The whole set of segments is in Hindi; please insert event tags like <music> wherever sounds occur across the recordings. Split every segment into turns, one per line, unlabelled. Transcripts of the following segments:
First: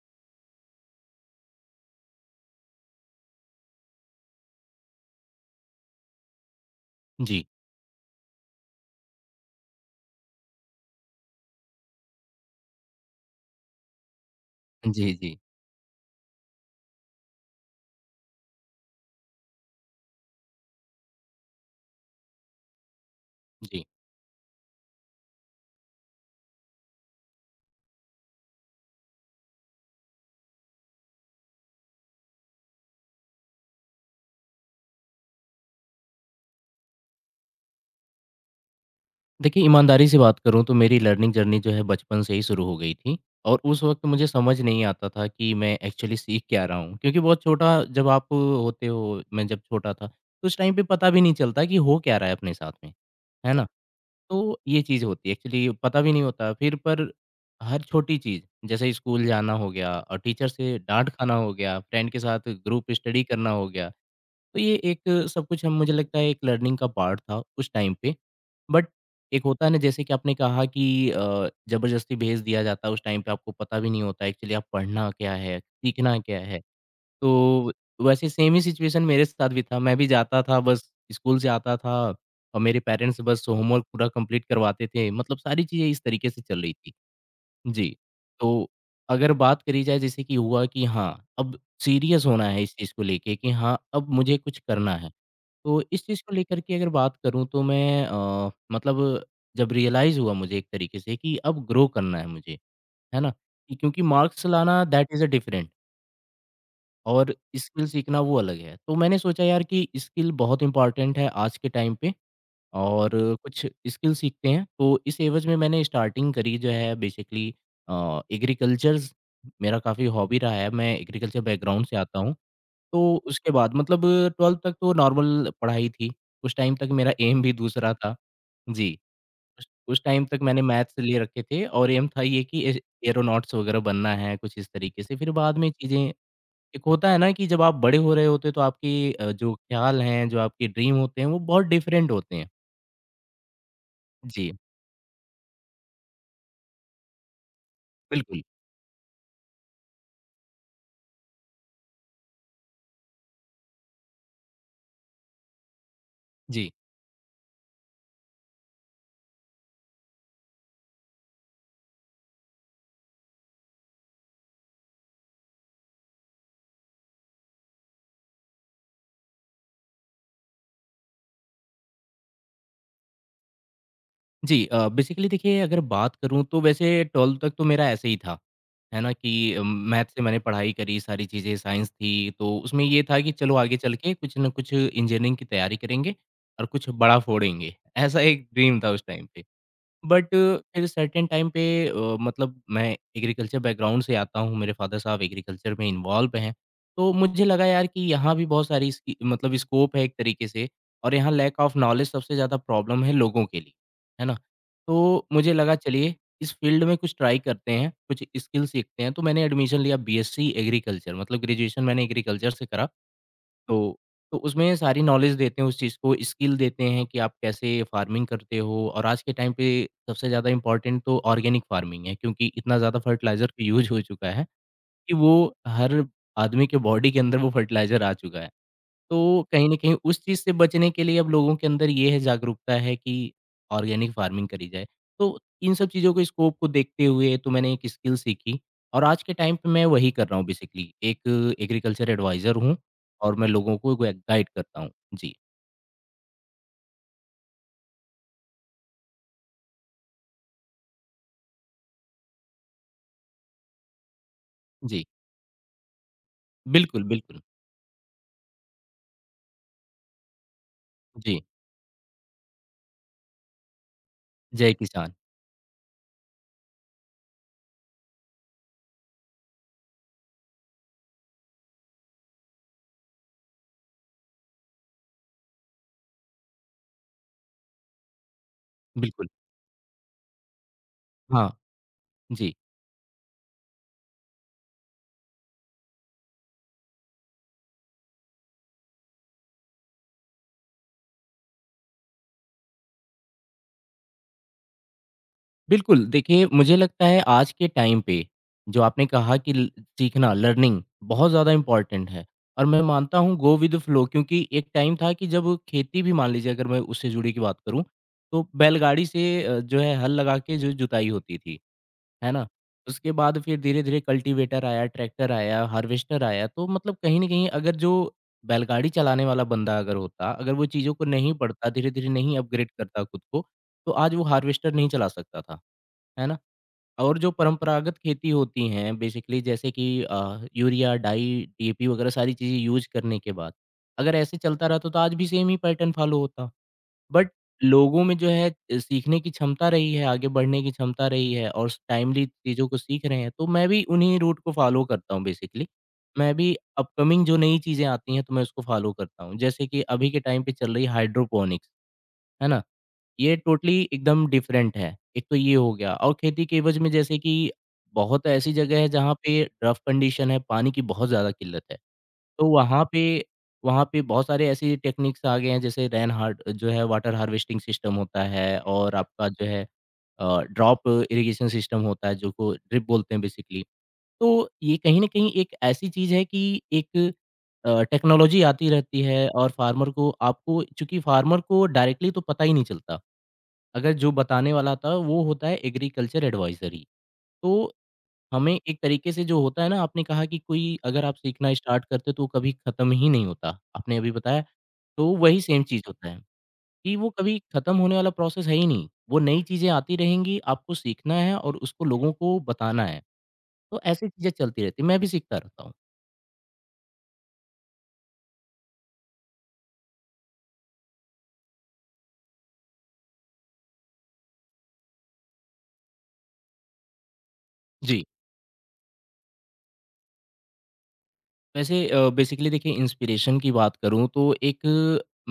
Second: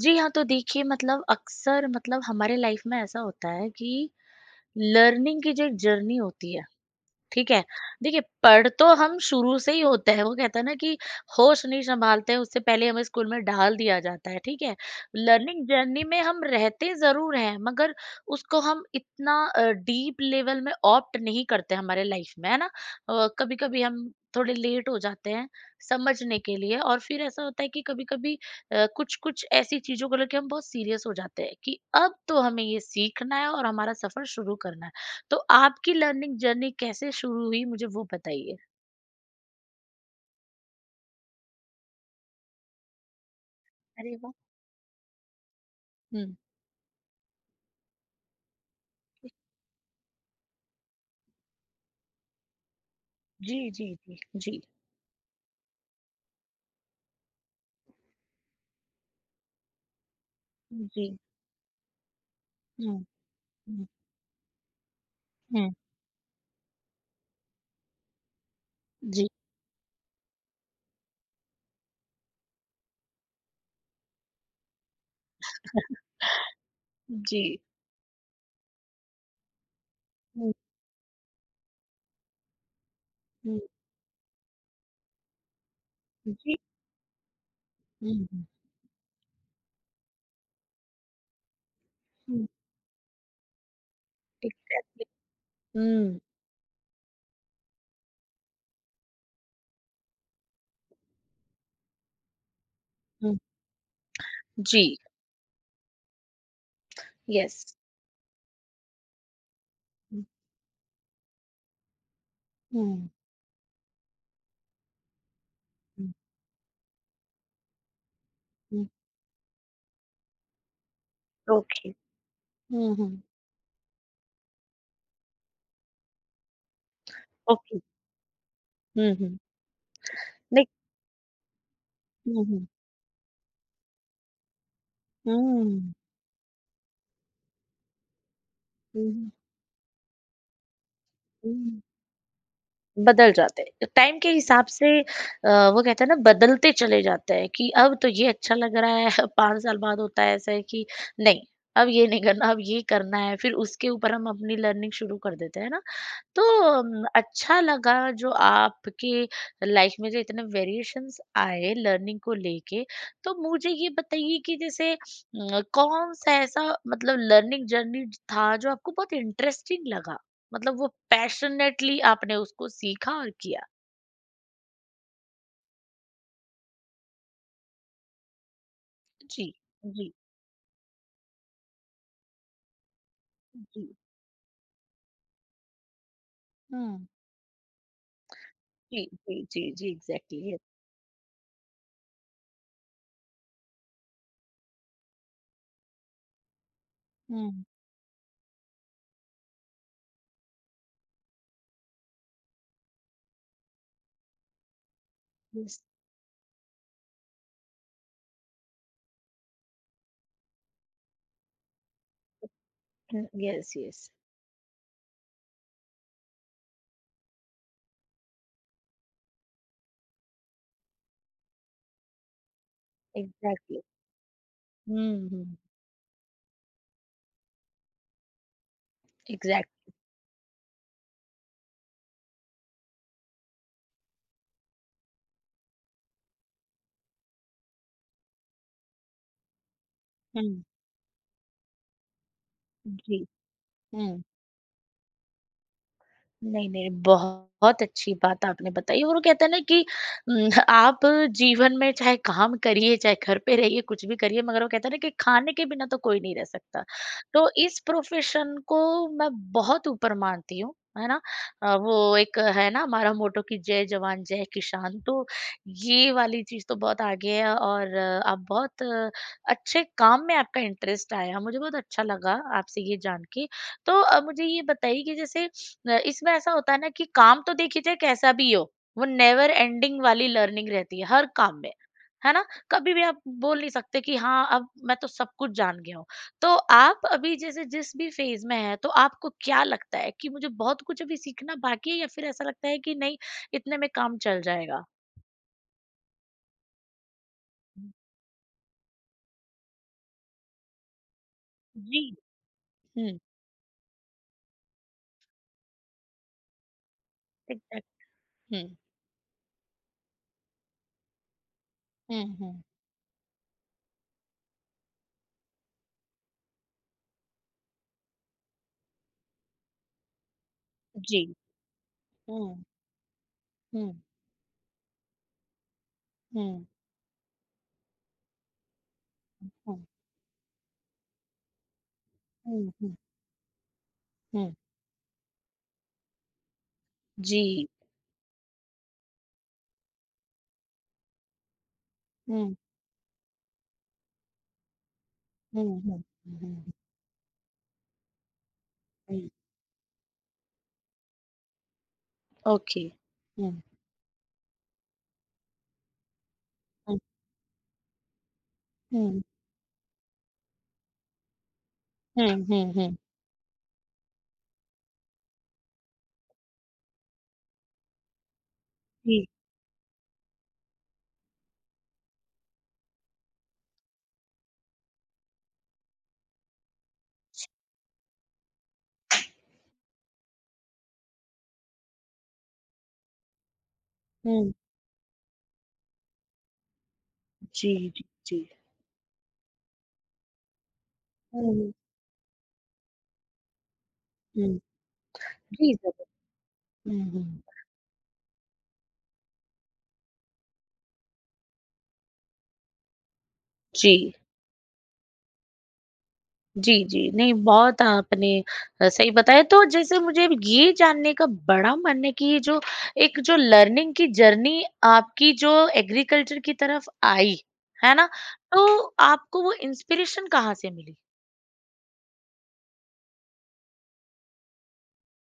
जी हाँ, तो देखिए मतलब अक्सर मतलब हमारे लाइफ में ऐसा होता है कि लर्निंग की जो जर्नी होती है।
जी।
ठीक है? देखिए, पढ़ तो हम शुरू से ही होते हैं, वो कहते हैं ना कि होश नहीं सँभालते हैं, उससे पहले हमें स्कूल में डाल दिया जाता है, ठीक है?
जी, जी,
लर्निंग जर्नी में हम रहते ज़रूर हैं, मगर उसको हम इतना डीप लेवल में ऑप्ट नहीं करते हमारे लाइफ में, है ना? कभी-कभी
जी।
हम थोड़े लेट हो जाते हैं समझने के लिए और फिर ऐसा होता है कि कभी-कभी कुछ-कुछ ऐसी चीज़ों को लेके हम बहुत सीरियस हो जाते हैं कि अब तो हमें ये सीखना है और हमारा सफ़र शुरू करना है। तो आपकी लर्निंग जर्नी कैसे शुरू हुई मुझे वो बताइए?
देखिए, ईमानदारी से बात करूँ तो मेरी लर्निंग जर्नी जो है बचपन से ही शुरू हो गई थी और उस वक़्त
अरे
मुझे
वाह!
समझ नहीं आता था कि मैं एक्चुअली
हुँ।
सीख क्या रहा हूँ क्योंकि बहुत छोटा जब आप होते हो मैं जब छोटा था, तो उस टाइम पे पता भी नहीं चलता कि हो क्या रहा है अपने साथ में, है ना?
जी, जी, जी, जी,
तो ये चीज़ होती है एक्चुअली पता भी नहीं होता फिर पर हर छोटी चीज़ जैसे स्कूल जाना हो गया और टीचर से
जी।
डाँट खाना हो गया, फ्रेंड के साथ ग्रुप
हुँ,
स्टडी करना हो
हुँ,
गया, तो ये एक सब कुछ
हुँ।
हम मुझे लगता है एक लर्निंग का पार्ट था उस टाइम पे। बट
जी,
एक होता है ना जैसे कि आपने कहा कि ज़बरदस्ती भेज दिया जाता है उस टाइम पे आपको पता भी नहीं होता एक्चुअली आप पढ़ना क्या है, सीखना क्या है?
जी।
तो वैसे सेम ही सिचुएशन मेरे साथ भी था। मैं भी जाता
हुँ,
था बस स्कूल से आता था और मेरे पेरेंट्स बस
हुँ,
होमवर्क पूरा कंप्लीट करवाते थे। मतलब सारी चीज़ें इस तरीके से
जी।
चल रही थी। जी,
हुँ, हुँ,
तो अगर बात करी जाए जैसे कि हुआ कि हाँ, अब सीरियस
हुँ।
होना है इस चीज़ को लेके कि हाँ, अब मुझे कुछ करना
एग्ज़ैक्टली।
है। तो इस
हुँ,
चीज़ को लेकर के अगर बात करूँ तो मैं मतलब जब रियलाइज़ हुआ मुझे एक तरीके से कि अब ग्रो करना है मुझे, है ना?
हुँ।
कि क्योंकि मार्क्स लाना
जी,
दैट इज़ अ डिफरेंट और
यस।
स्किल सीखना वो अलग है। तो मैंने सोचा यार कि
हुँ,
स्किल बहुत इम्पोर्टेंट है आज के टाइम पे
हुँ,
और कुछ स्किल सीखते हैं। तो इस एवज़ में मैंने
हुँ,
स्टार्टिंग करी जो है बेसिकली
हुँ।
एग्रीकल्चर्स मेरा काफ़ी हॉबी रहा है। मैं एग्रीकल्चर बैकग्राउंड
ओके।
से आता हूँ।
हुँ,
तो
हुँ।
उसके बाद मतलब 12th तक तो नॉर्मल पढ़ाई थी। उस टाइम तक मेरा एम भी
ओके।
दूसरा था। जी,
हुँ, हुँ।
उस टाइम तक मैंने
लाइक।
मैथ्स ले रखे थे और एम था ये
हुँ,
कि
हुँ।
ए एयरोनॉट्स वगैरह बनना है, कुछ इस तरीके से। फिर बाद में
हुँ,
चीज़ें एक होता है ना कि जब आप बड़े हो रहे होते हो तो आपकी
हुँ,
जो ख़्याल हैं, जो आपके ड्रीम होते हैं, वो बहुत
हुँ।
डिफरेंट होते हैं।
बदल जाते हैं। तो टाइम के
जी,
हिसाब से वो कहते हैं ना बदलते चले जाते हैं कि अब तो ये
बिल्कुल।
अच्छा लग रहा है। <laughs> 5 साल बाद होता है ऐसा है कि नहीं अब ये नहीं करना, अब ये करना है, फिर उसके ऊपर हम अपनी लर्निंग शुरू कर देते हैं ना। तो
जी।
अच्छा लगा जो आपके लाइफ में जो इतने वेरिएशंस आए लर्निंग को लेके। तो मुझे ये बताइए कि जैसे कौन सा ऐसा मतलब लर्निंग जर्नी था जो आपको बहुत इंटरेस्टिंग लगा, मतलब वो पैशनेटली आपने उसको सीखा और किया।
जी बेसिकली देखिए अगर बात करूँ तो वैसे 12th तक तो मेरा ऐसे ही था, है ना?
जी
कि मैथ
जी
से मैंने पढ़ाई करी, सारी चीज़ें साइंस थी, तो उसमें ये था कि चलो आगे
जी।
चल के कुछ ना कुछ इंजीनियरिंग की तैयारी करेंगे और कुछ
हम्म।
बड़ा फोड़ेंगे, ऐसा एक ड्रीम था उस
जी
टाइम
जी
पे।
जी जी
बट
एग्जैक्टली यस।
फिर सर्टेन टाइम पे मतलब मैं एग्रीकल्चर बैकग्राउंड से आता हूँ, मेरे फादर साहब एग्रीकल्चर में इन्वॉल्व हैं। तो मुझे
हम्म।
लगा यार कि यहाँ भी बहुत सारी इसकी मतलब स्कोप है एक तरीके से और यहाँ लैक ऑफ नॉलेज सबसे ज़्यादा प्रॉब्लम है लोगों के लिए, है ना? तो मुझे लगा
यस
चलिए इस फील्ड में कुछ ट्राई करते हैं, कुछ स्किल सीखते हैं। तो मैंने एडमिशन लिया बीएससी एग्रीकल्चर मतलब ग्रेजुएशन मैंने एग्रीकल्चर से करा
यस
तो
यस।
तो उसमें सारी नॉलेज देते हैं उस चीज़ को, स्किल देते हैं कि आप कैसे फार्मिंग करते हो और आज के टाइम पे सबसे ज़्यादा इम्पोर्टेंट तो ऑर्गेनिक फार्मिंग है क्योंकि इतना ज़्यादा फर्टिलाइज़र का
एग्जैक्टली।
यूज़ हो चुका है कि वो
हम्म।
हर आदमी के बॉडी के अंदर वो फर्टिलाइज़र आ चुका है। तो कहीं न
एग्जैक्ट।
कहीं उस चीज़ से बचने के लिए अब लोगों के अंदर ये है जागरूकता है कि ऑर्गेनिक फार्मिंग करी जाए। तो इन सब चीज़ों के स्कोप को देखते हुए तो मैंने एक स्किल सीखी और आज के टाइम पे मैं वही कर रहा हूँ
हम्म।
बेसिकली। एक एग्रीकल्चर एडवाइज़र हूँ
जी।
और मैं लोगों को ग
हम्म।
गाइड करता हूँ। जी,
नहीं, नहीं, बहुत बहुत अच्छी बात आपने बताई और वो कहते हैं ना कि आप जीवन में चाहे काम करिए, चाहे घर पे रहिए, कुछ भी करिए मगर वो कहते हैं ना
जी।
कि खाने के बिना तो कोई नहीं रह सकता।
बिल्कुल, बिल्कुल।
तो इस प्रोफ़ेशन को मैं बहुत ऊपर मानती हूँ, है ना?
जी,
वो एक है ना हमारा मोटो कि जय जवान जय
जय
किसान।
किसान।
तो ये वाली चीज़ तो बहुत आगे है और आप बहुत अच्छे काम में आपका इंटरेस्ट आया, मुझे बहुत अच्छा लगा आपसे ये जान के। तो मुझे ये बताइए कि जैसे इसमें ऐसा होता है ना कि काम तो देखिए चाहे कैसा भी हो, वो
बिल्कुल।
नेवर एंडिंग वाली लर्निंग रहती है हर
हाँ,
काम में, है ना?
जी।
कभी भी आप बोल नहीं सकते कि हाँ, अब मैं तो सब कुछ जान गया हूँ। तो आप अभी जैसे जिस भी फेज़ में हैं, तो आपको क्या लगता है कि मुझे बहुत कुछ अभी सीखना बाकी है या फिर ऐसा लगता है कि नहीं, इतने में काम चल जाएगा?
बिल्कुल, देखिए मुझे लगता है आज के टाइम पे, जो आपने कहा कि ल सीखना, लर्निंग बहुत ज़्यादा
जी।
इम्पोर्टेंट है और मैं मानता
हुँ,
हूँ गो विद द फ्लो क्योंकि एक टाइम था कि जब खेती भी मान लीजिए अगर मैं उससे जुड़ी की बात करूँ,
एग्ज़ैक्ट।
तो
हुँ,
बैलगाड़ी से जो है हल लगा के जो जुताई होती थी।
हुँ,
है ना?
हुँ।
उसके बाद फिर धीरे-धीरे कल्टीवेटर आया, ट्रैक्टर आया, हार्वेस्टर आया, तो मतलब कहीं न कहीं अगर जो बैलगाड़ी चलाने वाला बंदा अगर होता, अगर वो चीज़ों को
जी।
नहीं पढ़ता, धीरे-धीरे नहीं
हुँ,
अपग्रेड करता खुद को, तो
हुँ,
आज वो हार्वेस्टर नहीं चला सकता था, है ना?
हुँ,
और जो परंपरागत खेती होती हैं बेसिकली जैसे
हुँ,
कि यूरिया, डाई, डीएपी वगैरह सारी चीज़ें
हुँ,
यूज़
हुँ,
करने के बाद, अगर ऐसे
हुँ।
चलता रहा तो आज भी सेम ही पैटर्न फॉलो होता। बट
जी।
लोगों में जो है सीखने की क्षमता रही है, आगे बढ़ने की क्षमता रही है और स टाइमली
हुँ,
चीज़ों को सीख रहे हैं, तो मैं भी उन्हीं रूट को फ़ॉलो करता हूँ
हुँ,
बेसिकली।
हुँ,
मैं
हुँ,
भी
हुँ,
अपकमिंग जो नई चीज़ें आती हैं, तो मैं उसको फ़ॉलो करता
हुँ।
हूँ। जैसे कि अभी के टाइम पे चल रही हाइड्रोपोनिक्स, है ना?
ओके।
ये
हुँ,
टोटली एकदम डिफरेंट है। एक तो ये हो गया और खेती के एवज़ में
हुँ,
जैसे कि बहुत ऐसी जगह है जहाँ
हुँ,
पे रफ़ कंडीशन है, पानी की बहुत ज़्यादा किल्लत है।
हुँ,
तो
हुँ,
वहाँ
हुँ।
पे वहाँ पे बहुत सारे ऐसी टेक्निक्स आ गए हैं जैसे रेन हार्ड जो है वाटर हार्वेस्टिंग सिस्टम होता है और
जी।
आपका जो है ड्रॉप इरिगेशन सिस्टम होता है जो को ड्रिप बोलते हैं बेसिकली। तो ये कहीं न कहीं एक ऐसी चीज़ है कि एक टेक्नोलॉजी आती रहती है और फार्मर को आपको चूँकि फार्मर को डायरेक्टली तो पता ही नहीं चलता। अगर जो बताने
हुँ।
वाला था वो होता है एग्रीकल्चर एडवाइज़र ही। तो
जी, जी, जी।
हमें एक तरीके से जो होता है ना, आपने कहा कि कोई अगर आप सीखना
हुँ,
स्टार्ट करते हो तो वो कभी खत्म ही नहीं होता, आपने अभी बताया।
हुँ।
तो वही सेम
जी,
चीज़
ज़रूर।
होता है कि
हुँ,
वो कभी
हुँ।
खत्म होने वाला प्रोसेस है ही नहीं। वो नई चीज़ें आती रहेंगी, आपको सीखना है और उसको लोगों को बताना है। तो ऐसी
जी।
चीज़ें चलती रहती हैं, मैं भी सीखता रहता हूँ।
जी, जी। नहीं बहुत आपने सही बताया। तो जैसे मुझे अब ये जानने का बड़ा मन है कि ये जो एक जो लर्निंग की जर्नी आपकी जो एग्रीकल्चर की तरफ आई, है
जी,
ना? तो आपको वो इंस्पिरेशन कहाँ से मिली?
वैसे बेसिकली देखिए इंस्पिरेशन की बात करूँ तो एक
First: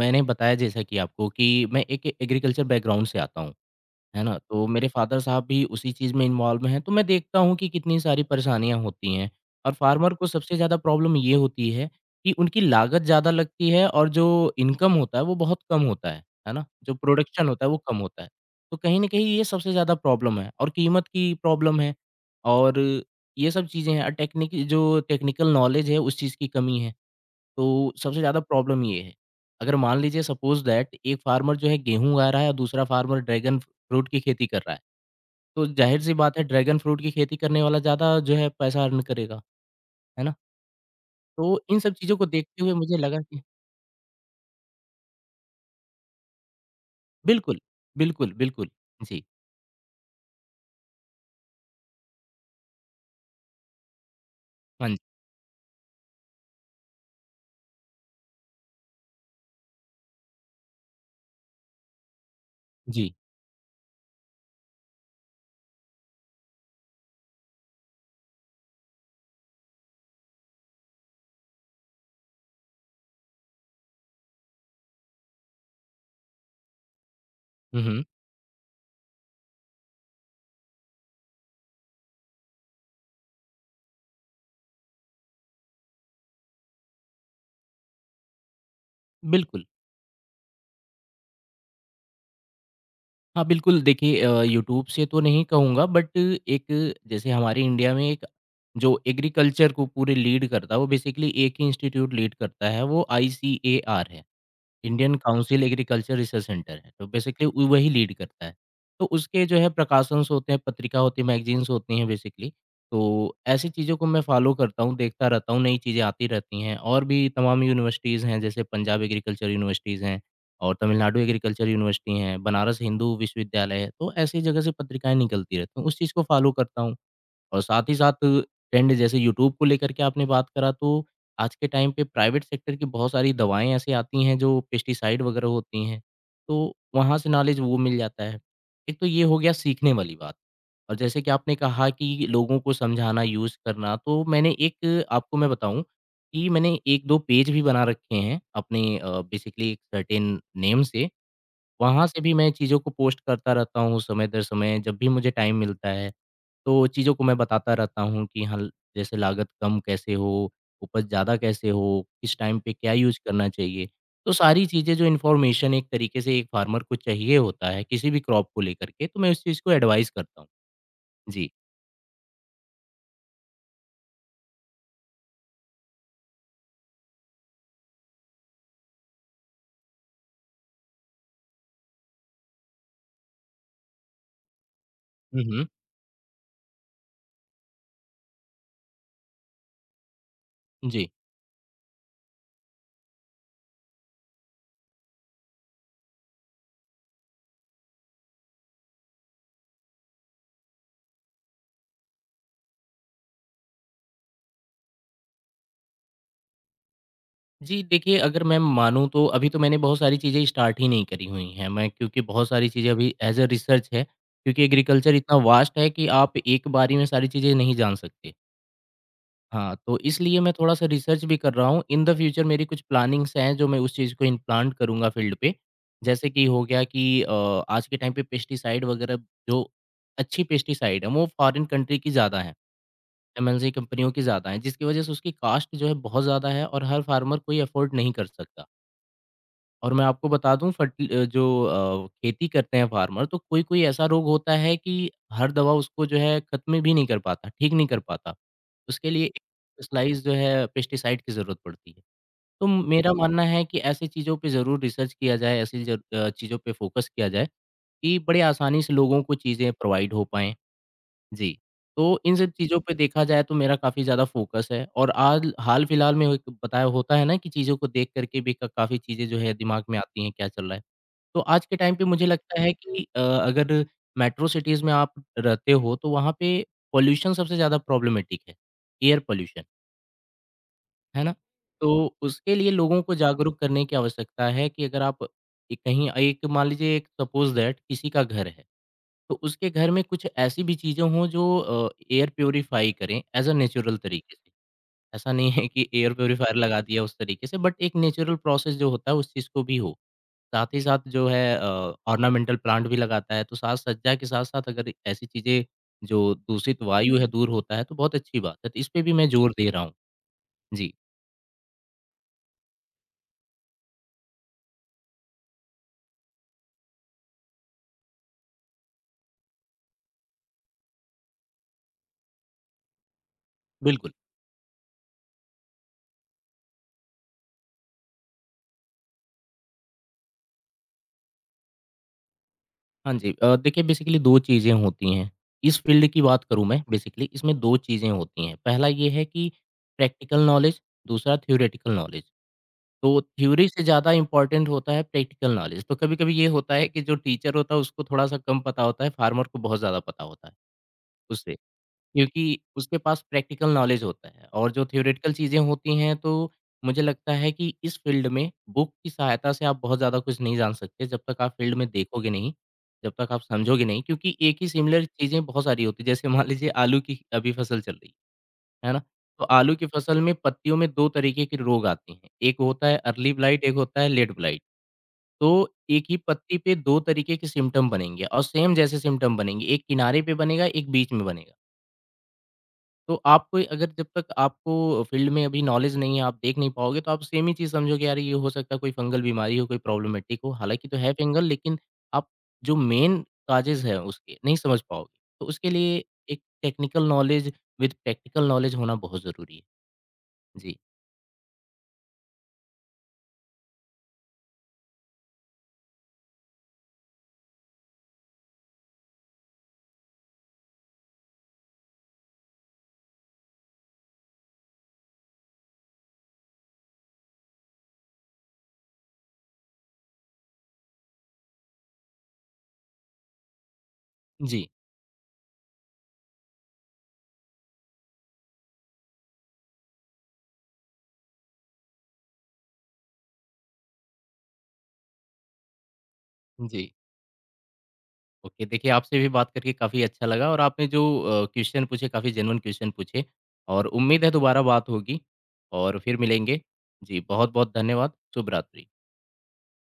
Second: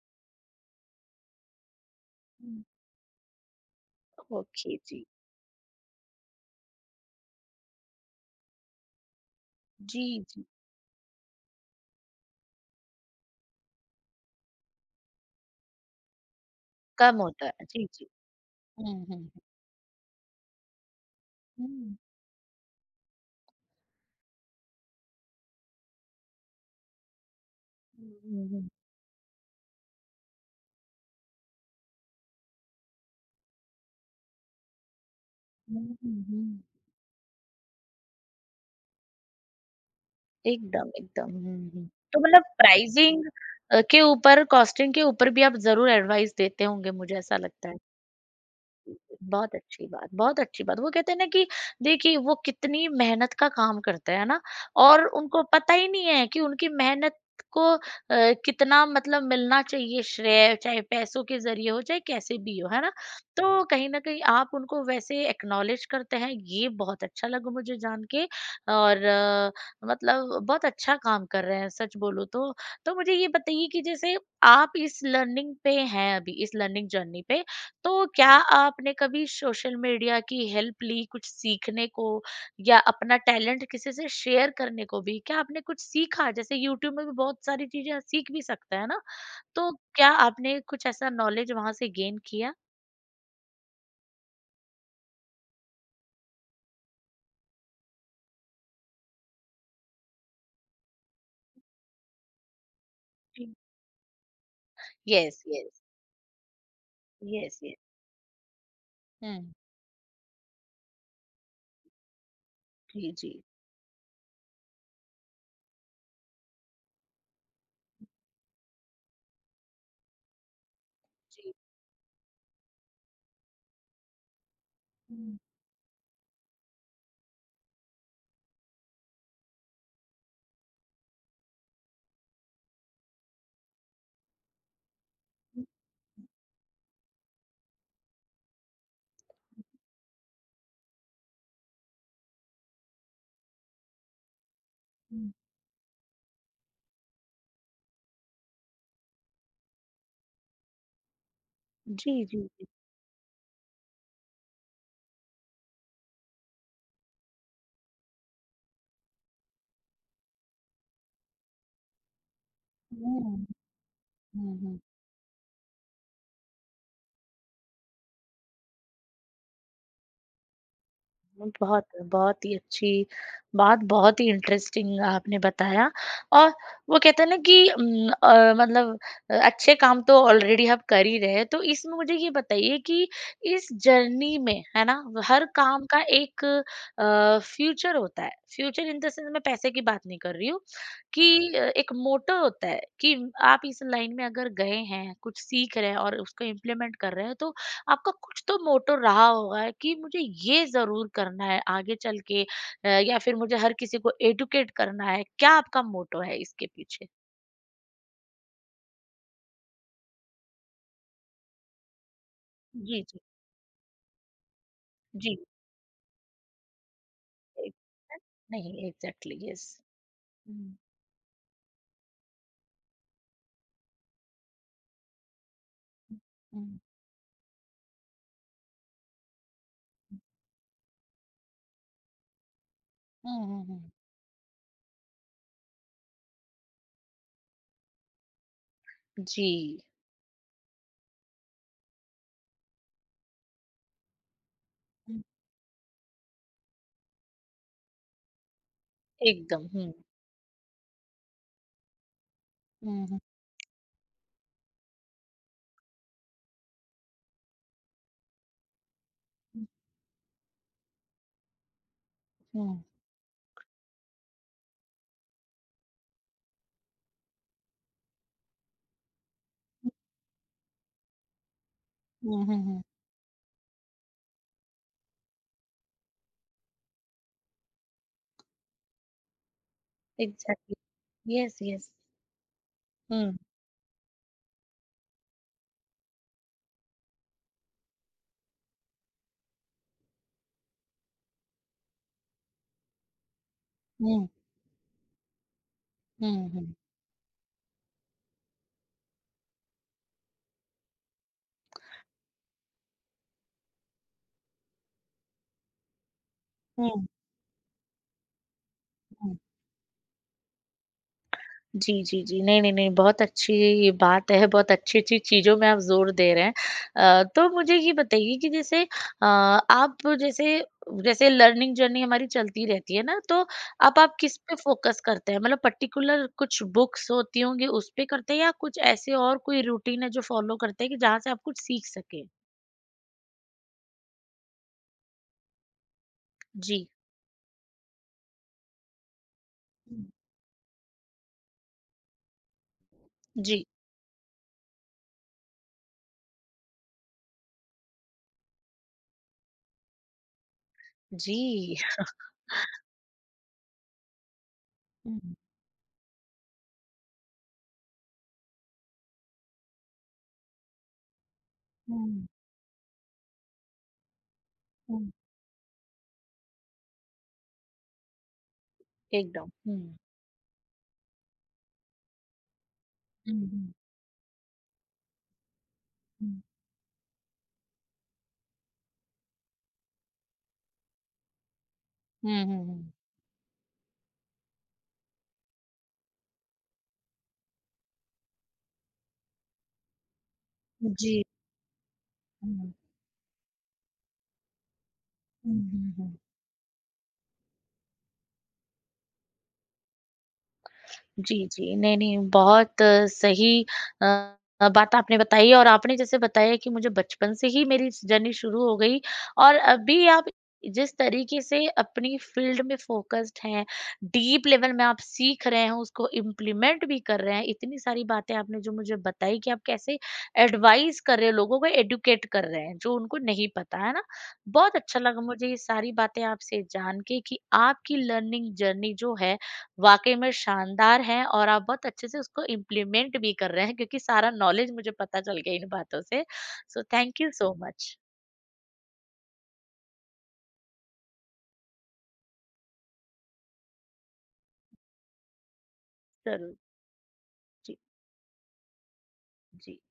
मैंने बताया जैसा कि आपको कि मैं एक
हुँ।
एग्रीकल्चर बैकग्राउंड से आता हूँ। है ना? तो
ओके
मेरे
जी।
फ़ादर साहब भी उसी चीज़ में इन्वॉल्व हैं, तो मैं देखता हूँ कि कितनी सारी परेशानियाँ होती हैं। और
जी,
फार्मर को
जी।
सबसे ज़्यादा प्रॉब्लम ये होती है कि उनकी लागत ज़्यादा लगती है और जो इनकम होता है, वो बहुत कम होता है ना? जो
कम होता
प्रोडक्शन
है।
होता है, वो
जी,
कम
जी।
होता है। तो
हुँ,
कहीं
हुँ,
न कहीं
हुँ।
ये सबसे ज़्यादा प्रॉब्लम है और कीमत की प्रॉब्लम है और ये सब चीज़ें हैं और टेक्निक जो टेक्निकल नॉलेज है, उस चीज़ की कमी है। तो
हुँ,
सबसे ज़्यादा
हुँ, हुँ।
प्रॉब्लम ये है। अगर मान लीजिए सपोज़ दैट एक फार्मर जो है गेहूँ उगा रहा है और दूसरा फार्मर ड्रैगन फ्रूट की खेती कर रहा है। तो
हुँ,
ज़ाहिर-सी
हुँ,
बात है
हुँ।
ड्रैगन फ्रूट की खेती करने वाला ज़्यादा जो है पैसा अर्न करेगा, है ना?
एकदम, एकदम।
तो
हुँ,
इन
हुँ।
सब चीज़ों
तो
को
मतलब
देखते हुए मुझे लगा
प्राइज़िंग
कि
के ऊपर, कॉस्टिंग के ऊपर भी आप ज़रूर एडवाइस देते होंगे, मुझे ऐसा
बिल्कुल,
लगता है।
बिल्कुल, बिल्कुल। जी।
बहुत अच्छी बात, बहुत अच्छी बात। वो कहते हैं ना कि देखिए वो कितनी मेहनत का काम करते हैं ना,
हाँ जी।
और उनको पता ही नहीं है कि उनकी मेहनत को कितना मतलब मिलना चाहिए श्रेय, चाहे पैसों के ज़रिए हो, चाहे कैसे भी हो, है ना?
जी।
तो कहीं न कहीं आप उनको वैसे एक्नॉलेज करते हैं, ये बहुत अच्छा लगा मुझे जान के और मतलब बहुत अच्छा काम कर रहे हैं सच बोलूँ तो। तो मुझे ये बताइए कि जैसे आप इस लर्निंग पे हैं अभी, इस लर्निंग जर्नी पे।
हुँ, हुँ।
तो क्या आपने कभी सोशल मीडिया की हेल्प ली कुछ सीखने को या अपना टैलेंट किसी से शेयर करने को भी? क्या आपने कुछ सीखा? जैसे यूट्यूब में भी बहुत सारी चीज़ें सीख भी सकते हैं ना?
बिल्कुल।
तो क्या आपने कुछ ऐसा नॉलेज वहाँ से गेन किया?
हाँ, बिल्कुल देखिए यूट्यूब से तो नहीं कहूँगा बट एक जैसे हमारे इंडिया में एक जो एग्रीकल्चर को पूरे लीड करता है वो बेसिकली एक ही इंस्टीट्यूट लीड करता है वो
जी।
आईसीएआर है। Indian
yes,
council
yes.
Agriculture research centre है, तो बेसिकली
यस,
उ
यस।
वही लीड करता है। तो उसके
हुँ।
जो है प्रकाशंस होते हैं, पत्रिका होती है, मैगज़ीन्स होती हैं बेसिकली।
जी,
तो
जी,
ऐसी चीज़ों को मैं फ़ॉलो करता हूँ, देखता रहता हूँ, नई चीज़ें आती रहती हैं और भी तमाम यूनिवर्सिटीज़ हैं, जैसे पंजाब एग्रीकल्चर यूनिवर्सिटीज़ हैं और तमिलनाडु
जी।
एग्रीकल्चर यूनिवर्सिटी हैं, बनारस हिंदू विश्वविद्यालय है, तो ऐसी जगह से पत्रिकाएँ
हुँ,
निकलती रहती हैं, उस चीज़ को फ़ॉलो करता हूँ। और साथ ही साथ ट्रेंड जैसे यूट्यूब को लेकर के आपने बात करा तो आज के टाइम पे प्राइवेट सेक्टर की बहुत सारी दवाएँ ऐसी आती हैं जो पेस्टिसाइड वगैरह
हुँ,
होती हैं, तो वहाँ से नॉलेज वो मिल जाता है। एक तो ये हो गया सीखने वाली बात और जैसे कि आपने कहा कि लोगों को समझाना, यूज़ करना तो मैंने एक
हुँ।
आपको मैं बताऊँ कि मैंने 1-2 पेज भी बना रखे हैं अपने बेसिकली एक सर्टेन नेम से। वहाँ
जी,
से भी
जी,
मैं
जी।
चीज़ों को पोस्ट करता रहता हूँ समय दर समय जब भी मुझे टाइम मिलता है। तो चीज़ों को मैं बताता रहता हूँ कि हाँ, जैसे लागत कम कैसे हो, उपज ज़्यादा कैसे हो, किस टाइम पे क्या यूज़
हुँ,
करना चाहिए। तो
हुँ,
सारी
हुँ।
चीज़ें जो इन्फॉर्मेशन एक तरीके से एक फार्मर को चाहिए होता है, किसी भी क्रॉप को लेकर के, तो मैं उस चीज़ को एडवाइस करता हूँ। जी।
बहुत, बहुत ही अच्छी बात, बहुत ही इंटरेस्टिंग आपने बताया और वो कहते हैं ना कि मतलब अच्छे काम तो ऑलरेडी आप कर ही रहे हैं, तो इसमें मुझे ये बताइए कि इस जर्नी में, है ना?
हुँ,
हर
हुँ।
काम का एक फ्यूचर होता है, फ्यूचर इन द सेंस मैं पैसे की बात नहीं कर रही हूँ
जी।
कि एक मोटो होता है कि आप इस लाइन में अगर गए हैं, कुछ सीख रहे हैं और उसको इम्प्लीमेंट कर रहे हैं, तो आपका कुछ तो मोटो रहा होगा कि मुझे ये ज़रूर करना है आगे चल के या फिर मुझे हर किसी को एडुकेट करना है। क्या आपका मोटो है इसके पीछे?
जी, देखिए अगर मैं मानूँ तो अभी तो मैंने बहुत सारी चीज़ें स्टार्ट ही नहीं करी हुई हैं। मैं क्योंकि बहुत सारी चीज़ें
जी,
अभी
जी।
एज़ अ रिसर्च है, क्योंकि एग्रीकल्चर इतना
जी।
वास्ट है कि आप एक बारी में सारी चीज़ें नहीं जान
एग्ज़ैक्ट।
सकते।
नहीं, एग्ज़ैक्टली यस।
हाँ, तो इसलिए मैं
हुँ।
थोड़ा-सा रिसर्च भी कर रहा हूँ। इन द फ्यूचर मेरी कुछ प्लानिंग्स हैं जो मैं उस चीज़ को इम्प्लांट करूँगा फ़ील्ड पे।
हुँ,
जैसे कि हो
हुँ।
गया कि आज के टाइम पे पेस्टिसाइड वगैरह जो अच्छी पेस्टिसाइड है वो फ़ॉरेन कंट्री की ज़्यादा हैं,
हुँ, हुँ,
एमएनसी
हुँ।
कंपनियों की ज़्यादा हैं, जिसकी वज़ह से उसकी कॉस्ट जो है बहुत ज़्यादा है और हर फ़ार्मर को ये अफ़ोर्ड नहीं कर सकता।
जी।
और मैं आपको बता दूँ जो खेती करते हैं फार्मर, तो कोई-कोई ऐसा रोग होता है कि
हुँ,
हर दवा उसको जो है खत्म भी नहीं कर पाता, ठीक नहीं कर पाता। उसके लिए
एकदम। हुँ।
स्पेशलाइज़ जो है पेस्टिसाइड की ज़रूरत पड़ती है। तो
हुँ,
मेरा
हुँ,
मानना है कि ऐसी चीज़ों पे ज़रूर रिसर्च किया जाए, ऐसी चीज़ों पे फ़ोकस किया जाए कि बड़े आसानी से लोगों को चीज़ें प्रोवाइड हो पाएँ। जी। तो इन सब
हुँ,
चीज़ों
हुँ।
पे देखा जाए तो मेरा काफ़ी ज़्यादा फ़ोकस है, और आल हाल-फिलहाल में एक बताया होता है ना कि चीज़ों को देख कर के भी क काफ़ी चीज़ें जो है दिमाग में आती हैं, क्या चल रहा है। तो आज के टाइम पे मुझे
हुँ, हुँ,
लगता है
हुँ।
कि अगर मेट्रो सिटीज़ में आप रहते हो, तो वहाँ पे पॉल्यूशन सबसे ज़्यादा प्रॉब्लमैटिक है, एयर पॉल्यूशन, है ना?
एग्ज़ैक्टली। Yes, yes.
तो उसके लिए लोगों को
हुँ।
जागरूक करने की आवश्यकता है कि अगर आप एक कहीं, एक मान लीजिए, एक सपोज़ दैट किसी का घर है, तो उसके घर में कुछ ऐसी भी चीज़ें हों जो एयर प्यूरीफाई करें एज़ अ नेचुरल
हुँ,
तरीके से। ऐसा नहीं है कि एयर
हुँ,
प्यूरीफायर
हुँ।
लगा दिया उस तरीके से, बट एक नेचुरल प्रोसेस जो होता है उस चीज़ को भी हो। साथ ही साथ जो है ऑर्नामेंटल प्लांट भी लगाता है, तो साज-सज्जा के साथ-साथ अगर ऐसी चीज़ें जो दूषित
हुँ, हुँ।
वायु है दूर होता है, तो बहुत अच्छी बात है। तो इस पे भी मैं जोर दे रहा हूँ। जी,
जी, जी, जी। नहीं, नहीं, नहीं, बहुत अच्छी बात है, बहुत अच्छी-अच्छी चीज़ों में आप ज़ोर दे रहे हैं। तो मुझे ये बताइए कि जैसे अ, आप जैसे जैसे लर्निंग जर्नी हमारी चलती रहती है ना, तो अब
बिल्कुल।
आप किस पे फ़ोकस करते हैं? मतलब पर्टिकुलर कुछ बुक्स होती होंगी, उस पे करते हैं या कुछ ऐसे और कोई रूटीन है जो फ़ॉलो करते हैं कि जहाँ से आप कुछ सीख सकें?
हाँ जी, देखिए, बेसिकली 2 चीज़ें होती हैं। इस फील्ड की बात करूँ, मैं
जी।
बेसिकली इसमें 2 चीज़ें होती हैं। पहला ये है कि
हुँ।
प्रैक्टिकल नॉलेज, दूसरा थ्योरेटिकल नॉलेज। तो
जी।
थ्योरी से ज़्यादा इम्पोर्टेंट होता है प्रैक्टिकल नॉलेज। तो कभी-कभी ये होता है कि जो टीचर होता है उसको थोड़ा-सा कम पता होता है, फार्मर को बहुत ज़्यादा पता होता है उससे,
जी।
क्योंकि उसके पास प्रैक्टिकल नॉलेज होता है। और जो थ्योरेटिकल
हुँ,
चीज़ें होती हैं, तो मुझे लगता है कि इस फील्ड में बुक की सहायता से आप बहुत ज़्यादा कुछ नहीं जान सकते, जब तक आप फील्ड में
हुँ,
देखोगे नहीं, जब तक आप समझोगे नहीं, क्योंकि एक ही सिमिलर
हुँ।
चीज़ें बहुत सारी होती हैं। जैसे मान लीजिए, आलू की अभी फसल चल रही है। है ना? तो
एकदम।
आलू की
हुँ।
फसल में पत्तियों में 2 तरीके के रोग आते हैं, एक होता है अर्ली
हुँ,
ब्लाइट,
हुँ,
एक होता है लेट ब्लाइट। तो एक ही
हुँ।
पत्ती पे 2 तरीके के सिम्पटम बनेंगे, और सेम जैसे सिम्पटम बनेंगे, एक किनारे पे बनेगा, एक बीच में बनेगा।
हुँ, हुँ, हुँ।
तो आपको, अगर जब तक आपको फील्ड में अभी नॉलेज नहीं है, आप देख नहीं पाओगे, तो आप सेम ही चीज़ समझोगे, यार ये हो सकता है कोई फंगल बीमारी हो, कोई प्रॉब्लमैटिक हो, हालाँकि तो है
जी।
फंगल, लेकिन आप
हुँ।
जो मेन कॉजेज़ है उसके नहीं समझ पाओगे। तो
हुँ,
उसके
हुँ,
लिए
हुँ।
एक technical knowledge with practical knowledge होना बहुत ज़रूरी है। जी।
जी, जी। नहीं, नहीं बहुत सही अ, बात आपने बताई और आपने जैसे बताया कि मुझे बचपन से ही मेरी जर्नी शुरू हो गई और अभी आप जिस तरीके से अपनी फ़ील्ड में फ़ोकस्ड हैं, डीप लेवल में आप सीख रहे हैं, उसको इम्प्लीमेंट भी कर रहे हैं, इतनी सारी बातें आपने जो मुझे बताई कि आप कैसे एडवाइस कर रहे हो, लोगों को एडुकेट कर रहे हैं, जो उनको नहीं पता, है ना?
जी,
बहुत अच्छा लगा मुझे ये सारी बातें आपसे जान के कि आपकी लर्निंग जर्नी जो है वाक़ई में शानदार है और आप बहुत अच्छे से उसको इम्प्लीमेंट भी कर रहे हैं क्योंकि सारा नॉलेज मुझे पता चल गया इन बातों से। सो
जी।
Thank you so much.
Okay, देखिए, आपसे भी बात करके काफ़ी अच्छा लगा, और आपने जो क्वेश्चन पूछे, काफ़ी जेन्युइन क्वेश्चन पूछे, और उम्मीद है दोबारा बात होगी और फिर
ज़रूर।
मिलेंगे। जी, बहुत-बहुत
जी,
धन्यवाद। शुभ रात्रि।
जी।